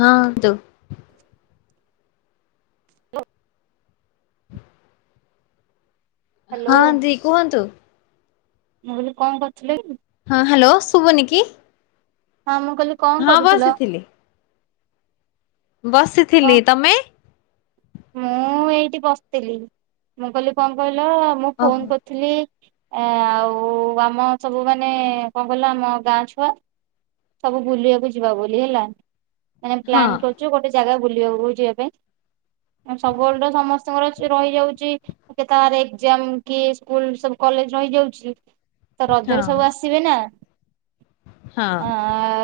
ହଁ, ତ ହଁ ହ୍ୟାଲୋ ହଁ, ଦି କୁହନ୍ତୁ ୲ ମୁଁ, ବୋଲିି କଣ, କରୁଥିଲ କି? ହଁ, ହ୍ୟାଲୋ ଶୁଭ ନି, କି? ହଁ, ମୁଁ କହିଲି କଣ, ହଁ କରୁଥିଲ? ବସିଥିଲି କଣ ବସିଥିଲି, ତମେ? ମୁଁ, ଏଇଠି ବସିଥିଲି ୲ ମୁଁ, କହିଲି କଣ, କହି ହ୍ୟାଲୋ, ମୁଁ ଓହୋ ଫୋନ କରିଥିଲି ୲ ଆଉ, ଆମ ସବୁ ମାନେ, କଣ କହିଲ? ଆମ ଗାଁ ଛୁଆ, ସବୁ ବୁଲିବାକୁ ଯିବା, ବୋଲି ହେଲା ୲ ଆମେ ହଁ ପ୍ଲାନ କରୁଛୁ, ଗୋଟେ ଜାଗା ବୁ ବୁଲିବାକୁ, ଯିବା ପାଇଁ ୲ ସବୁବେଳେ, ତ ସମସ୍ତଙ୍କର ରହିଯାଉଛି ୲ କେତେ, କାହାର ଏକଜାମ୍ କି ସ୍କୁଲ, କି, କଲେଜ ରହିଯାଉଛି ୲ ତ, ରଜରେ ହଁ ସବୁ, ଆସିବେ ନା? ହଁ,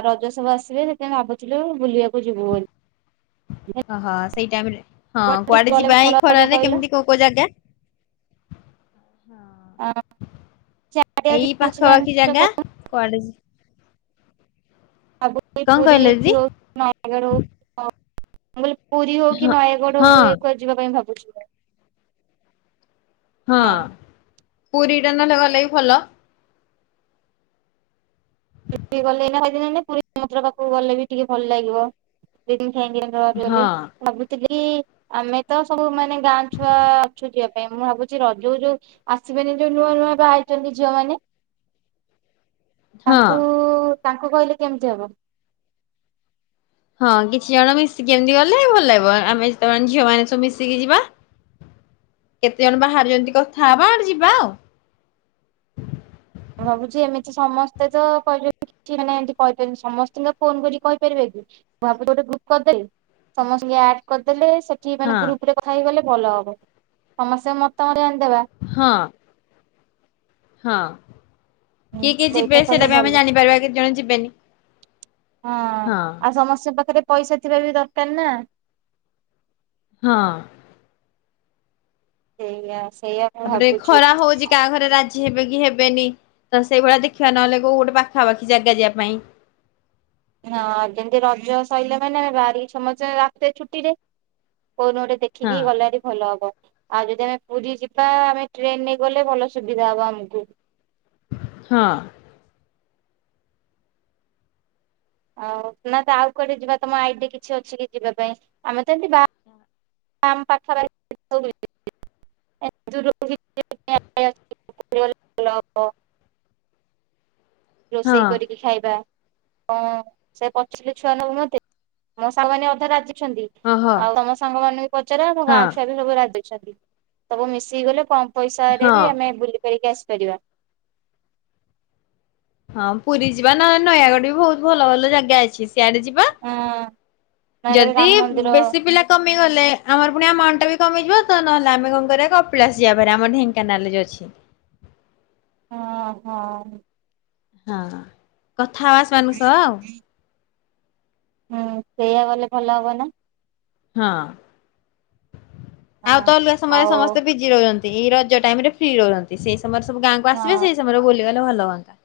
ରଜ ସବୁ ଆସିବେ, ସେଥିପାଇଁ ଭାବୁଥିଲୁ, ବୁଲିବାକୁ ଯିବୁ ବୋଲି ୲ ଓହୋ ୲ ସେଇ, ଟାଇମ୍ ରେ ହଁ, ଟିକେ କୁଆଡେ ଗଲେ ଯିବା? ଭଲ ଏଇ ହବ ଖରାରେ, କହିଲ? କେମିତି କୋଉ, କୋଉ ଜାଗା? ହଁ, ଏଇ ପାଖା, ପାଖି ଜାଗା ଭାବୁଛି କୁଆଡେ- ଆବୁ କଣ ପୁରୀ କହିଲେ ଦିଦି? କି ହଉ ନୟାଗଡ଼ ହଉ ମୁଁ, କଇଲି ପୁରୀ ହଉ, କି ହଁ ନୟାଗଡ଼ ହଉ, ହଁ ଏକୁ ଯିବା ପାଇଁ, ଭାବୁ ବୁଝ ହଁ ୲ ପୁରୀଟା, ନ ଗଲେକି, ଭଲ? [unintelligible] ପୁରୀ ସମୁଦ୍ର ପାଖକୁ ଗଲେ ବି ଟିକେ ଭଲ ଲାଗିବ ହଁ [unintelligible] ଭାବିଥିଲି କି ଆମେ ତ ସବୁ ମାନେ ଗାଁ ଛୁଆ ଅଛୁ ଯିବା ପାଇଁ। ମୁଁ ଭାବୁଛି ରଜ କୁ ଯୋଉ ଆସିବେନି ଯୋଉ ନୂଆ ନୂଆ ବାହା ହେଇଛନ୍ତି ଝିଅମାନେ ହଁ ତାଙ୍କୁ କହିଲେ କେମିତି ହବ? ହଁ କିଛି ଜଣ ମିଶିକି ଏମିତି ଗଲେ ଭଲ ଲାଗିବ। ଆମେତ ଝିଅ ମାନେ ସବୁ ମିଶିକି ଯିବା। କେତେ ଜଣ ବାହାରିଛନ୍ତି କଥା ହେବା ଯିବା ଆଉ। ମୁଁ ଭାବୁଛି ଏମିତି ସମସ୍ତେ ତ କହିଛନ୍ତି ମାନେ ଏମତି କହିଛନ୍ତି ସମସ୍ତଙ୍କ ଫୋନ କରି କହିପାରିବେ କି ମୁଁ ଭାବୁଛିି ଗୋଟେ ଗ୍ରୁପ କରିଦେଲେ ସମସ୍ତଙ୍କୁ ଆଡ କରିଦେଲେ ସେଠି ହଁ ମାନେ ଗ୍ରୁପ ରେ କଥା ହେଇଗଲେ ଭଲ ହବ ସମସ୍ତେ ମତରେ ହଁ ହଁ କିଏ କିଏ ଯିବେ ସେଇଟା କଲେ ବି ଭଲ ଆମେ ହଁ। ଜାଣିପାରିବା କେତେ ଜଣ ଯିବେନି ହଁ ଆଉ ସମସ୍ତଙ୍କ ପାଖରେ ପଇସା ଥିବା ବି ଦରକାର ନା? ହଁ [unintelligible] ତାପରେ ଭାବୁଛି। ଖରା ହଉଛି କାହା ଘରେ ରାଜି ହେବେ କି ହେ ନି ତ ସେଇ ଭଳିଆ ଦେଖିବା ନହେଲେ କୋଉ ଗୋଟେ ପାଖା ପାାଖି ଜାଗା ଯିବା ପାଇଁ ହଁ ଯେମିତି ରଜ ସରିଲା ମାନେ ଗାରି ସମସ୍ତେ [unintelligible] ଛୁଟିରେ କଉନୁ ଗୋଟେ ହଁ ଦେଖିକି ଗଲେ ବି ଭଲ ହବ। ଆଉ ଯଦି ଆମେ ପୁରୀ ଯିବା ଆମେ ଟ୍ରେନ୍ ରେ ଗଲେ ଭଲ ସୁବିଧା ହବ ଆମକୁ। ହଁ ଆଉ ନା ତ ଆଉ କୁଆଡେ ଯିବା ତମ ଆଇଡିକି କିଛି ଅଛି କି ଯିବା ପାଇଁ ଆମେ ତ ଏମିତି [unintelligible] ହଁ। ରୋଷେଇ କରିକି ଖାଇବା। ହଁ ସେ ପଚିଲେ ଛୁଆ ନଉନନ୍ତି ମୋ ସାଙ୍ଗମାନେ ଅଧା ରାଜି ଛନ୍ତି ଓହୋ ଆଉ ତମ ସାଙ୍ଗମାନେ ବି ପଚାର ଆମ ହଁ ଗାଁ ଛୁଆ ବି ସବୁ ରାଜି। [unintelligible] ସବୁ ମିଶିକି ଗଲେ କମ୍ ପଇସାରେ ହଁ। ବି ଆମେ ବୁଲି କରିକି ଆସିପାରିବା ହଁ ପୁରୀ ଯିବା ନ ନୟାଗଡ଼ ବି ବହୁତ ଭଲ ଭଲ ଜାଗା ଅଛି। ସିଆଡେ ଯିବା ହଁ ନୟାଗଡ଼ ଯଦି ରାମ ମନ୍ଦିର ବେଶୀ ପିଲା କମିଗଲେ ଆମର ପୁଣି ଆଣ୍ଟା ବି କମିଯିବ ତ ନହେଲେ ଆମେ କଣ କରିବା କପିଳାସ ଯିବା ଭାରି ଆମ ଢେଙ୍କାନାଳରେ ଯୋଉ ଅଛି। ହଁ ହଁ ହଁ କଥା ଆ [unintelligible] ସହ ଆଉ ହୁଁ ସେଇଆ ଗଲେ ଭଲ ହବ ନା? ହଁ ଆଉ ହଁ ତ ଅଲଗା ସମୟରେ ଆଉ ସମସ୍ତେ ଭିଜି ରହୁଛନ୍ତି ଏଇ ରଜ ଟାଇମ ରେ ଫ୍ରି ରୁହନ୍ତି ସେ ତମର ସବୁ ଗାଁକୁ ଆସିବ ହଁ ସେଇ ସମୟରେ ବୋଲି ଗଲେ ଭଲ ହୁଅନ୍ତା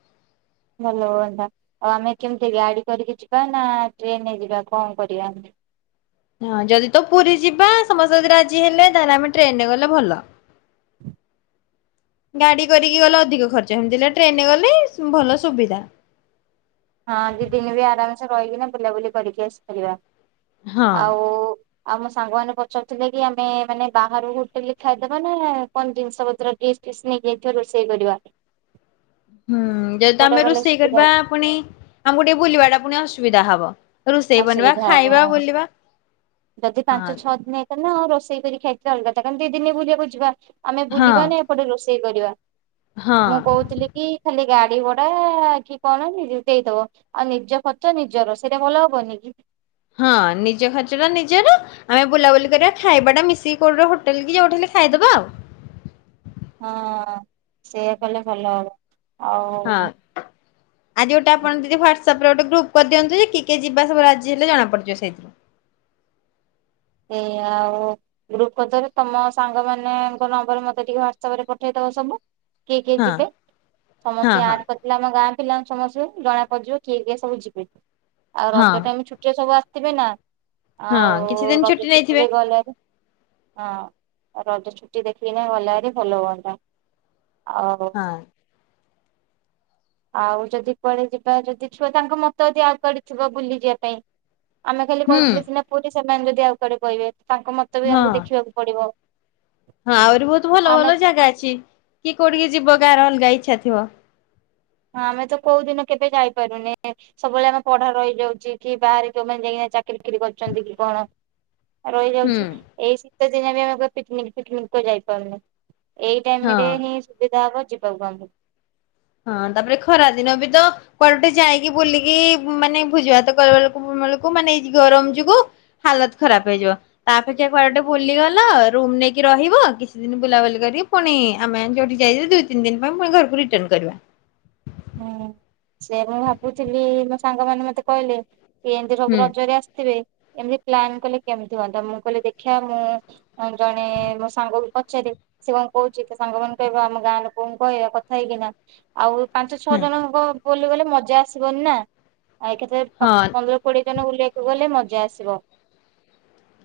ଭଲ ହୁଅନ୍ତା ଆଉ ଆମେ କେମିତି ଗାଡି କରିକି ଯିବା ନା ଟ୍ରେନ ଯିବା କଣ କରିବା ଆମେ, ହଁ ଯଦି ତ ପୁରୀ ଯିବା ସମସ୍ତେ ଯଦି ରାଜି ହେଲେ ତାହେଲେ ଆମେ ଟ୍ରେନରେ ଗଲେ ଭଲ ଗାଡି, କରିକି ଗଲେ ଅଧିକ ଖର୍ଚ୍ଚ ଏମିତି ହେଲେ ଟ୍ରେନରେ ଗଲେ ଭଲ ସୁବିଧା। ହଁ ଦି ଦିନ ବି ଆରାମସେ ରହିକିନା ବୁଲାବୁଲି କରିକି ଆସିପାରିବା, ହଁ ଆଉ ଆଉ ମୋ ସାଙ୍ଗମାନେ ପଚାରୁଥିଲେ କି ଆମେ ମାନେ ବାହାରୁ ହୋଟେଲରେ ଖାଇଦେବା ନା କଣ ଜିନିଷ ପତ୍ର ଡିସ୍ ଫିସ୍ ନେଇକ ଯାଇଥିବା ରୋଷେଇ କରିବା, ହୁଁ ଯଦି ତ କୋଉଟା ଆମେ କଲେ ରୋଷେଇ ସୁବିଧା କରିବା ହବ ପୁଣି ଆମକୁ ଟିକେ ବୁଲିବା ଟା ପୁଣି ଅସୁବିଧା ହବ, ରୋଷେଇ ବନିବା ଅସୁବିଧା ହବ ଖାଇବା ବୁଲିବା ଯଦି ପାଞ୍ଚ ହଁ। ଛଅ ଦିନ ହେଇଥାନ୍ତା ହିଁ ର ଷେଇ କରିରି ଖାଇଥିଲ ଅଲଗା ତା କ ଦି ଦିନ ବୁଲିବାକୁ ଯିବା, ଆମେ ହଁ ବୁଲିବାନ ଏପଟେ ରୋ ଷେଇ କରିବା, ହଁ ମୁଁ କହୁଥିଲି କି ଖାଲି ଗାଡି ଭଡା କି କଣ ନି ଦେଇଦବ ଆଉ ନିଜ ଖର୍ଚ ନିଜର ସେଇଟା ଭଲ ହବନି କି? ହଁ ନିଜ ଖର୍ଚ୍ଚଟା ନିଜର ଆମେ ବୁଲାବୁଲି କରିବା ଖାଇବା ଟା ମିଶିକି କୋଉଠି ହୋଟେଲ କି ଯୋଉଠି ହେଲେ ଖାଇଦବା ଆଉ, ହଁ ସେଇଆ କଲେ ଭଲ ହବ, ହଁ ଆଉ ଆଜି ଗୋଟେ ଆପଣ ଦିଦି ହ୍ୱାଟସପ୍ ରେ ଗୋଟେ ଗ୍ରୁପ କରିଦିଅନ୍ତୁ ଯେ କିଏ କିଏ ଯିବା ସବୁ ରାଜି ହେଲେ ଜଣା ପଡିଯିବ ସେଇଥିରୁ, ଏ ଆଉ ଗ୍ରୁପ କର ତମ ସାଙ୍ଗ ମାନଙ୍କ ନମ୍ବର ମତେ ଟିକେ ହ୍ଵାଟସପ ରେ ପଠେଇଦବ ସବୁ କିଏ କିଏ ହଁ ଯିବେ ହଁ ସମସ୍ତେ ହଁ ଆଡ କରିଥିଲେ ଆମ ଗାଁ ପିଲାଙ୍କୁ ସମସ୍ତେ ଜଣା ପଡିଯିବ କିଏ କିଏ ସବୁ ଯିବେ, ଆଉ ହଁ ରଜ ଟାଇମ ଛୁଟିରେ ସବୁ ଆସ ଥିବେ ନା, ହଁ ଆଉ କିଛି ଦିନ ଛୁଟି ନେଇଥିବେ ରେ ଗଲେରେ ହଁ ରଜ ଛୁଟି ଦେଖି କିନି ଗଲେ ଆରି ଭଲ ହୁଅନ୍ତା, ଆଉ ହଁ। ଆଉ ଯଦି କୁଆଡେ ଯିବା ଯଦି ଛୁଆ ତାଙ୍କ ମତ ଆଉ କୁଆଡେ ଥିବ ବୁଲିଯିବା ପାଇଁ, ଆମେ ଖାଲି ହୁଁ କହିଥିଲେ ସିନା ପୁରୀ ସେମାନେ ଯଦି ଆଉ କୁଆଡେ କହିବେ, ତାଙ୍କ ମତ ବି ହଁ ଆମକୁ ଦେଖିବାକୁ ପଡିବ, ହଁ ଆହୁରି ବହୁତ ଭଲ ଆମେ ଭଲ ଜାଗା ଅଛି କି କୋଉଠିିକି ଯିବ କାର କା ଇଛା ଥିବ, ହଁ ଆମେ ତ କୋଉ ଦିନ କେବେ ଯାଇପାରୁନି ସବୁବେଳେ ଆମେ ପଢା ରହିଇଯାଉଛି କି ବାହାରେ କେଉମାନେ ଯାଇକି ଚାକିରି କିରି କରୁଛନ୍ତି କି କଣ, ହୁଁ ରହିଯାଉଛି ଏଇ । ସେଦିନ ବି ଆମେ କୁଆଡେ ପିକନିକି ଫିକିନକ କୁ ଆଡେ ଯାଇପାରୁନେ । ଏଇ ଟାଇମ ରେ ହଁ। ହିଁ ସୁବିଧା ହବ ଯିବାକୁ ଆମକୁ । ହଁ ତାପରେ ଖରା ଦିନ ବି ତ କୁଆେଡେ ଗୋଟେ ଯାଇକି ବୁଲିକି ମାନେ ଭୋଜି ଭାତ କରିବ କରିବା ବେଳକୁ ମାନେ ଏ ଗରମ ଯୋଗୁ ହାଲତ ଖରାପ ହେଇଯିବ ତାପେକ୍ଷା କୁଆଡେ ବୁଲିଗଲ ରୁମ ନେଇକି ରହିବ କିଛି ଦିନ ବୁଲାବୁଲି କରିକି ପୁଣି ଆମେ ଯୋଉଠି ଯାଇ ଦୁଇ ତିନି ଦିନ ପାଇଁ ପୁଣି ଘରକୁ ରିଟନ କରିବା ହୁଁ ସେୟା ମୁଁ ଭାବୁଥିଲି । ସାଙ୍ଗମାନେ ମତେ କହିଲେ । ଏମତି ସବୁ ହୁଁ। ରଜରେ ଆସିଥିବେ । ଏମିତି ପ୍ଲାନ କଲେ କେମିତି ହୁଅନ୍ତା ମୁଁ କହିଲି ଦେଖିବା ମୁଁ ମୋ ଜଣେ ମୋ ସାଙ୍ଗକୁ ପଚାରେ ସେ କଣ କହୁଛି ତ ସାଙ୍ଗ ମାନଙ୍କୁ କହିବା ଆମ ଗାଁ ଲୋକଙ୍କୁ କହିବା କଥା ହେଇକିନା ଆଉ । ପାଞ୍ଚ ଛଅ ହଁ ଜଣଙ୍କ ବକି ଗଲେ ମଜା ଆସିବନି ନା । ଆଉ ଏକାଥରେ ପ ହଁ ପନ୍ଦର କୋଡିଏ । ଜଣ ବୁଲିବାକୁ ଗଲେ ମଜା ଆସିବ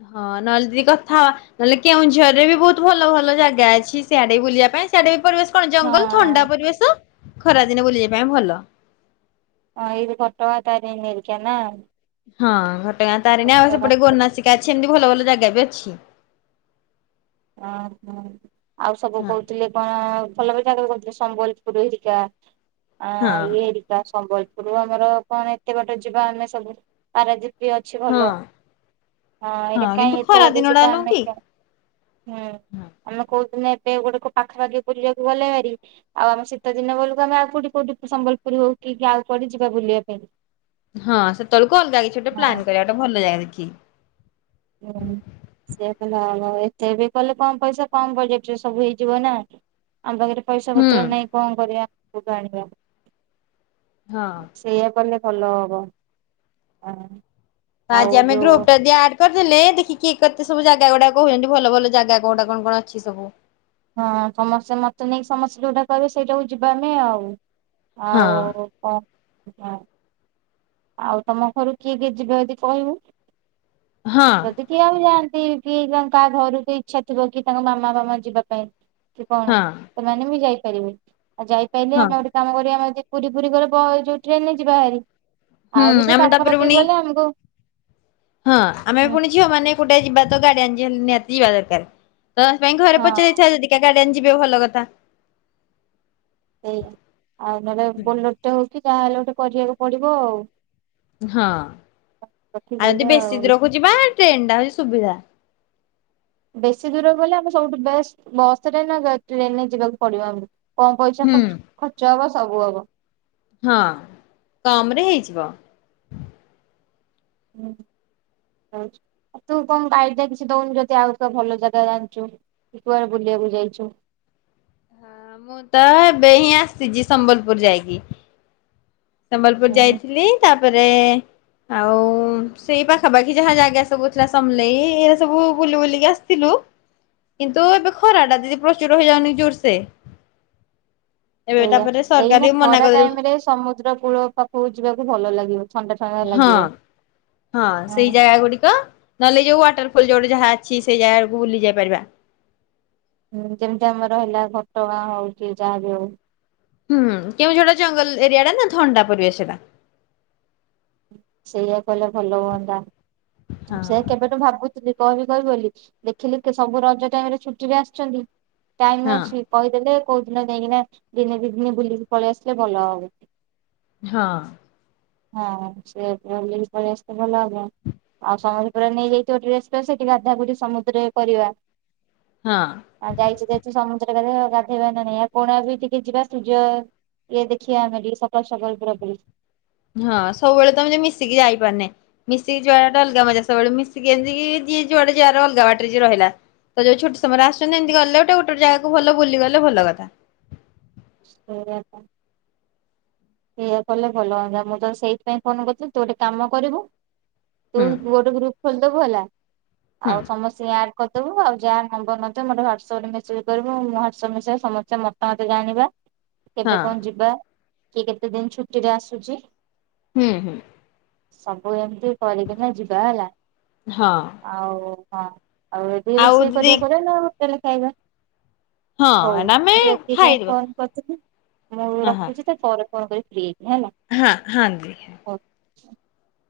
ହଁ ନହେଲେ ଦିଦି କଥା ନହେଲେ କେଉଁଝରରେ ବି ବହୁତ ଭଲ ଭଲ ଜାଗା ଅଛି ସିଆଡେ ବୁଲିବା ପାଇଁ ସିଆଡେ ବି ପରୀବେସ। କଣ ଜଙ୍ଗଲ ହଁ ଥଣ୍ଡା ପରିବେଶ ଖରା ଦିନେ ବୁଲିଯିବା ପାଇଁ ଭଲ । ହିଁ ଏଇ ଘଟ ଗାଁ ତାରିଣୀ ଘରିକା ନା । ହଁ ଘଟଗା ତାରିଣୀ ଆଉ ସେପଟେ ତାରିଣୀ। ଗୋନାସିକା ଅଛି ଏମିତି ଭଲ ଭଲ ଯାଗା ବି ଅଛି ହଁ ହଁ ଆଉ ସବୁ ହଁ। କହୁଥିଲେ କଣ ଭଲ ଭଲ ଜାଗା କହୁ ଥିଲେ ସମ୍ବଲପୁର ଏରିକା ହଁ ଏରିିକା ସମ୍ୱଲ୍ ଏକରୁ ଆମର କଣ ଏତେ ବାଟ ଯିବା ଆମେ ସବୁ ପାରାଦିପ ବି ଅଛି ଭଲ ହଁ। ହଁ ଏଇଟା କିନ୍ତୁ କାଇଁ ଏତେ ଖରା ବଟ ଦିନ ଟା ଯିବା ନୁହଁ ଆମେ କି? ହୁଁ ଆମେ କୋଉ ଦିନ ଟେ ଗୋଟେ କୋଉ ପାଖାପାଖି ବୁଲି ବାକୁ ଗଲେ ଭାରି ଆଉ ଆମ ଶୀତ ଦିନ ବେଳକୁ ଆମେ ଆଉ କଉଠି କୋଉଠି ସମ୍ବଲପୁର ହଉ କି ଆଉ କୁଆଡେ ଯିବା ବୁଲିବା ପାଇଁ । ହଁ ସେତେବେଳକୁ ଅଲଗା କିଛି ଗୋଟେ ପ୍ଲାନ କରିବା ଗୋଟେ ଭଲ ଜାଗା ଦେଖି । କି ହୁଁ ସେୟା କଲେ ହବ ଏତେ ବି କଲେ କମ ପଇସା କମ ବଜେଟ ରେ ସବୁ ହେଇଯିବ ନା । ଆମ ପାଖରେ ପଇସା ହୁଁ। ପତ୍ର ନାଇଁ କଣ କରିବା । ସୁଦ ଆଣିବା। ହଁ। ସେଇୟା କଲେ। ଭଲ ହବ ହଁ। ଆଜି ଆମେ ଗ୍ରୁପ ଟା ଆଡ କର ଦେଲେ ଦେଖିକି ଏକାଥେ ସବୁ ଜାଗା ଗୁଡା କହୁଛନ୍ତି ଭଲ ଭଲ ଜାଗା କୋଉଟା କଣ କଣ ଅଛି ସବୁ। ହଁ ସମସ୍ତେ ମତେ ନେଇକି ସମସ୍ତେ ଯୋଉଟା କହିବେ ସେଇଟାକୁ ଯିବା ଆମେ ଆଉ। ହଁ ଆଉ କ ହୁଁ ଆଉ ତମ ଘରୁ କିଏ କିଏ ଯିବେ ଯଦି କହିବୁ। ହଁ ଯଦି କିଏ ଆଉ ଯାଆନ୍ ନ୍ତି କିଏ କାହା ଘରୁ ଇଛା ଥିବ କି ତାଙ୍କ ମାମା ବାବା ଯିବା ପାଇଁ କି କଣ ହଁ ସେମାନେ ବି ଯାଇ ପାରିବେ ଆଉ ଯାଇପାଇଲେ ହଁ। ଆମେ ଗୋଟେ କାମ କରିବା ଆମେ ଯଦି ପୁରୀ ଫୁରୀ ଗଲେ [unintelligible] ଯୋଉ ଟ୍ରେନରେ ଯିବା ହରି। ହୁଁ ଆଉ ଯଦି ଆମେ ତାପରେ ପାଖାପାଖି ପୁଣି ଗଲେ ଆମକୁ ହଁ ଆମେ ବି ହୁଁ ପୁଣି ଝିଅ ମାନେ ଏକୁଟିଆ ଯିବା ତ ଗାଡିଆନ୍ ନ୍ ନିହାତି ଯିବା ଦରକାର। ତ ସେ ପାଇଁ ଘରେ ହଁ ପଚାରିଥିବା ଯଦି କା ଗାଡ୍ [unintelligible] ଯିବେ ଭଲ କଥା। ସେଇ ଆଉ ନହେଲେ ବୋଲୋର ଟା ହଉଛି ଯାହାହେଲେ ଗୋଟେ କରିବାକୁ ପଡିବ ଆଉ। ହଁ ଆଉ ଯଦି ବେଶୀ ଦୁରକୁ ଯିବା ବା ଟ୍ରେନ ଟା ହଉଛି ସୁବିଧା। ବେଶୀ ଦୂରକୁ ଗଲେ ଆମେ ସବୁଠୁ ବେଷ୍ଟ ବସ ରେ ନା ଟ୍ରେନରେ ଯିବାକୁ ପଡିବ ଆମକୁ। କମ୍ ପଇସା ହୁଁ। ଖଚ ଖର୍ଚ୍ଚ ହବ। ସବୁ ହବ। ହଁ କମରେ ହେଇଯିବ। ହୁଁ ରହୁଛି ଆଉ ତୁ କଣ ଆଇଡିଆ କିଛି ଦଉନୁ ଯଦି ଆଉ କ ଭଲ ଜାଗା ଜାଣିଛୁ କି କୁଆଡେ ବୁଲିବାକୁ ଯାଇଛୁ। ହଁ ମୁଁ ତ ଏବେ ହିଁ ଆସିଛି ସମ୍ବଲପୁର ଯାଇକି। ସମ୍ବଲପୁର ହୁଁ ଯାଇଥିଲି ତାପରେ ଆଉ ସେଇ ପାଖାପାଖି ଯାହା ଜାଗା ସବୁ ଥିଲା ସମଲେଇ ଏଇରା ସବୁ ବୁଲି ବୁଲିକି ଆସିଥିଲୁ କିନ୍ତୁ ଏବେ ଖରା ଟା ଦିଦି ପ୍ରଚୁର ହେଇଯାଉନି ଜୋରସେ। ଏବେ ଏଇଆ ତାପରେ ସରକାର ଏଇନା ବି ମନା ଖରା କରିଦେଲେ ଟାଇମ ରେ ସମୁଦ୍ର କୂଳ ପାଖକୁ ଯିବାକୁ ଭଲ ଲାଗିବ। ଥଣ୍ଡା ଥଣ୍ଡା ହଁ ଲାଗିବ। ହଁ ସେଇ ଜାଗା ଗୁଡିକ ନହେଲେ ଯୋଉ ୱାଟରଫଲ ଯୋଉଠି ଯାହା ଅଛି ସେଇ ଜାଗାକୁ ବୁଲି ଯାଇ ପାରିବା। ହୁଁ ଯେମିତି ଆମର ହେଲା । ହୁଁ କେଉଁଝରଟା ଜଙ୍ଗଲ ଏରିଆ ଟା ନା ଥଣ୍ଡା ପରିବେସଟା। ସେଇଆ କହିଲେ ଭଲ ହୁଅନ୍ତା। ହଁ ସେୟା କେବେଠୁ ଭାବୁଚି ଥିଲି କହିବି କହିବି ବୋଲି ଦେଖିଲି ସବୁ ରଜ ଟାଇମରେ ଛୁଟିରେ ଆସିଛନ୍ତି । ଟାଇମ ହଁ ଅଛି କହିଦେଲେ । କଉ ଦିନ ଯାଇକିନା ଦିନେ ଦି ଦିନେ ବୁଲିକି ପଳେଇ ଆସିଲେ ଭଲ ହେବ । ହଁ । ହଁ ସେୟା କଲେ ବୁଲିକି ପଲେଇ ଆସିଲେ ଭଲ ହେବଥାଆନ୍ତା । ଆଉ ସମସ୍ତେ ପୁରା ନେଇଯାଇଥିବ ଡ୍ରେସ୍ ଫ୍ରେସ ସେଠି ଗାଧା ଗୁଧି ସମୁଦ୍ରରେ କରିବା ହଁ। । ହଁ ଯାଇଚି ଯାଇଛି ସମୁ । ଗାଧେଇବା ନା ନାଇଁ ଆଉ କୋଣାର୍କ ବି ଟିକେ ଯିବା ସୂର୍ଯ୍ୟ ଇଏ ଦେଖିବା ଆମେ ଟିକେ ସକାଳ ସକାଳ ପୁର ପୁ । ହଁ ସବୁବେଳେ ତମେ ତ ମିଶିକି ଯାଇପାରୁନେ ମିଶିକି ଯିବାଟା ଅଲଗା ମଜା ସବୁବେଳେ ମିଶିକି ଏମିତି କି ଯିଏ ଯୁଆଡେ ଯାର ଅଲଗା ବାଟରେ ଯିଏ ରହିଲା ତ ଯୋଉ ଛୁଟି ସ ତମର ଆସଛନ୍ତି ଏମତି ଗଲେ ଗୋଟେ ଗୋଟେ ଜାଗା । ଭଲ ବୁଲି ଗଲେ ଭଲ କଥା । ସେଇଆ ତ ସେୟା କଲେ ଭଲ ହୁଅନ୍ତା ମୁଁ ତ ସେଇଥିପାଇଁ ଫୋନ କରିଥିଲି ତୁ ଗୋଟେ କାମ କରିବୁ । ହୁଁ ତୁ ଗୋଟ ଗ୍ରୁପ ଖୋଲି ଦବୁ ହେଲା । ହୁଁ ଆଉ ସମସ୍ତି ଙ୍କୁ ଆଡ଼୍ କରିଦବୁ ଆଉ ଯାହା ନମ୍ବର ନଥିବ ମୋଟେ ହ୍ୱାଟସପ ରେ ମେସେଜ କରିବୁ ମୁଁ ହ୍ୱାଟସଆପ୍ ମେସେଜ ସମସ୍ତଙ୍କ ମତ ମତ ଜାଣିବା । କେବେ ହଁ କଣ ଯିବା । କିଏ କେତେ ଦିନ ଛୁଟି ରେ ଆସୁଚି । ହୁଁ ହୁଁ । ସବୁ ଏମତି । ସେ କରିକିନା ଯିବା ହେଲା ହଁ ଆଉ । ହଁ । ଆଉ ଏଠି ରୋଷେଇ କରିବା କରିବା ନା ହେଲେ । ହୋଟେଲ ରେ ଖାଇବା । ହଁ ନା ଆମେ ଖାଇଦେବା । [unintelligible] ମୁଁ ରଖୁଚି ତୁ ପରେ କଣ କହିଥିଲି । ହାଁ ହାଁ ଯି ହାଁ । [unintelligible]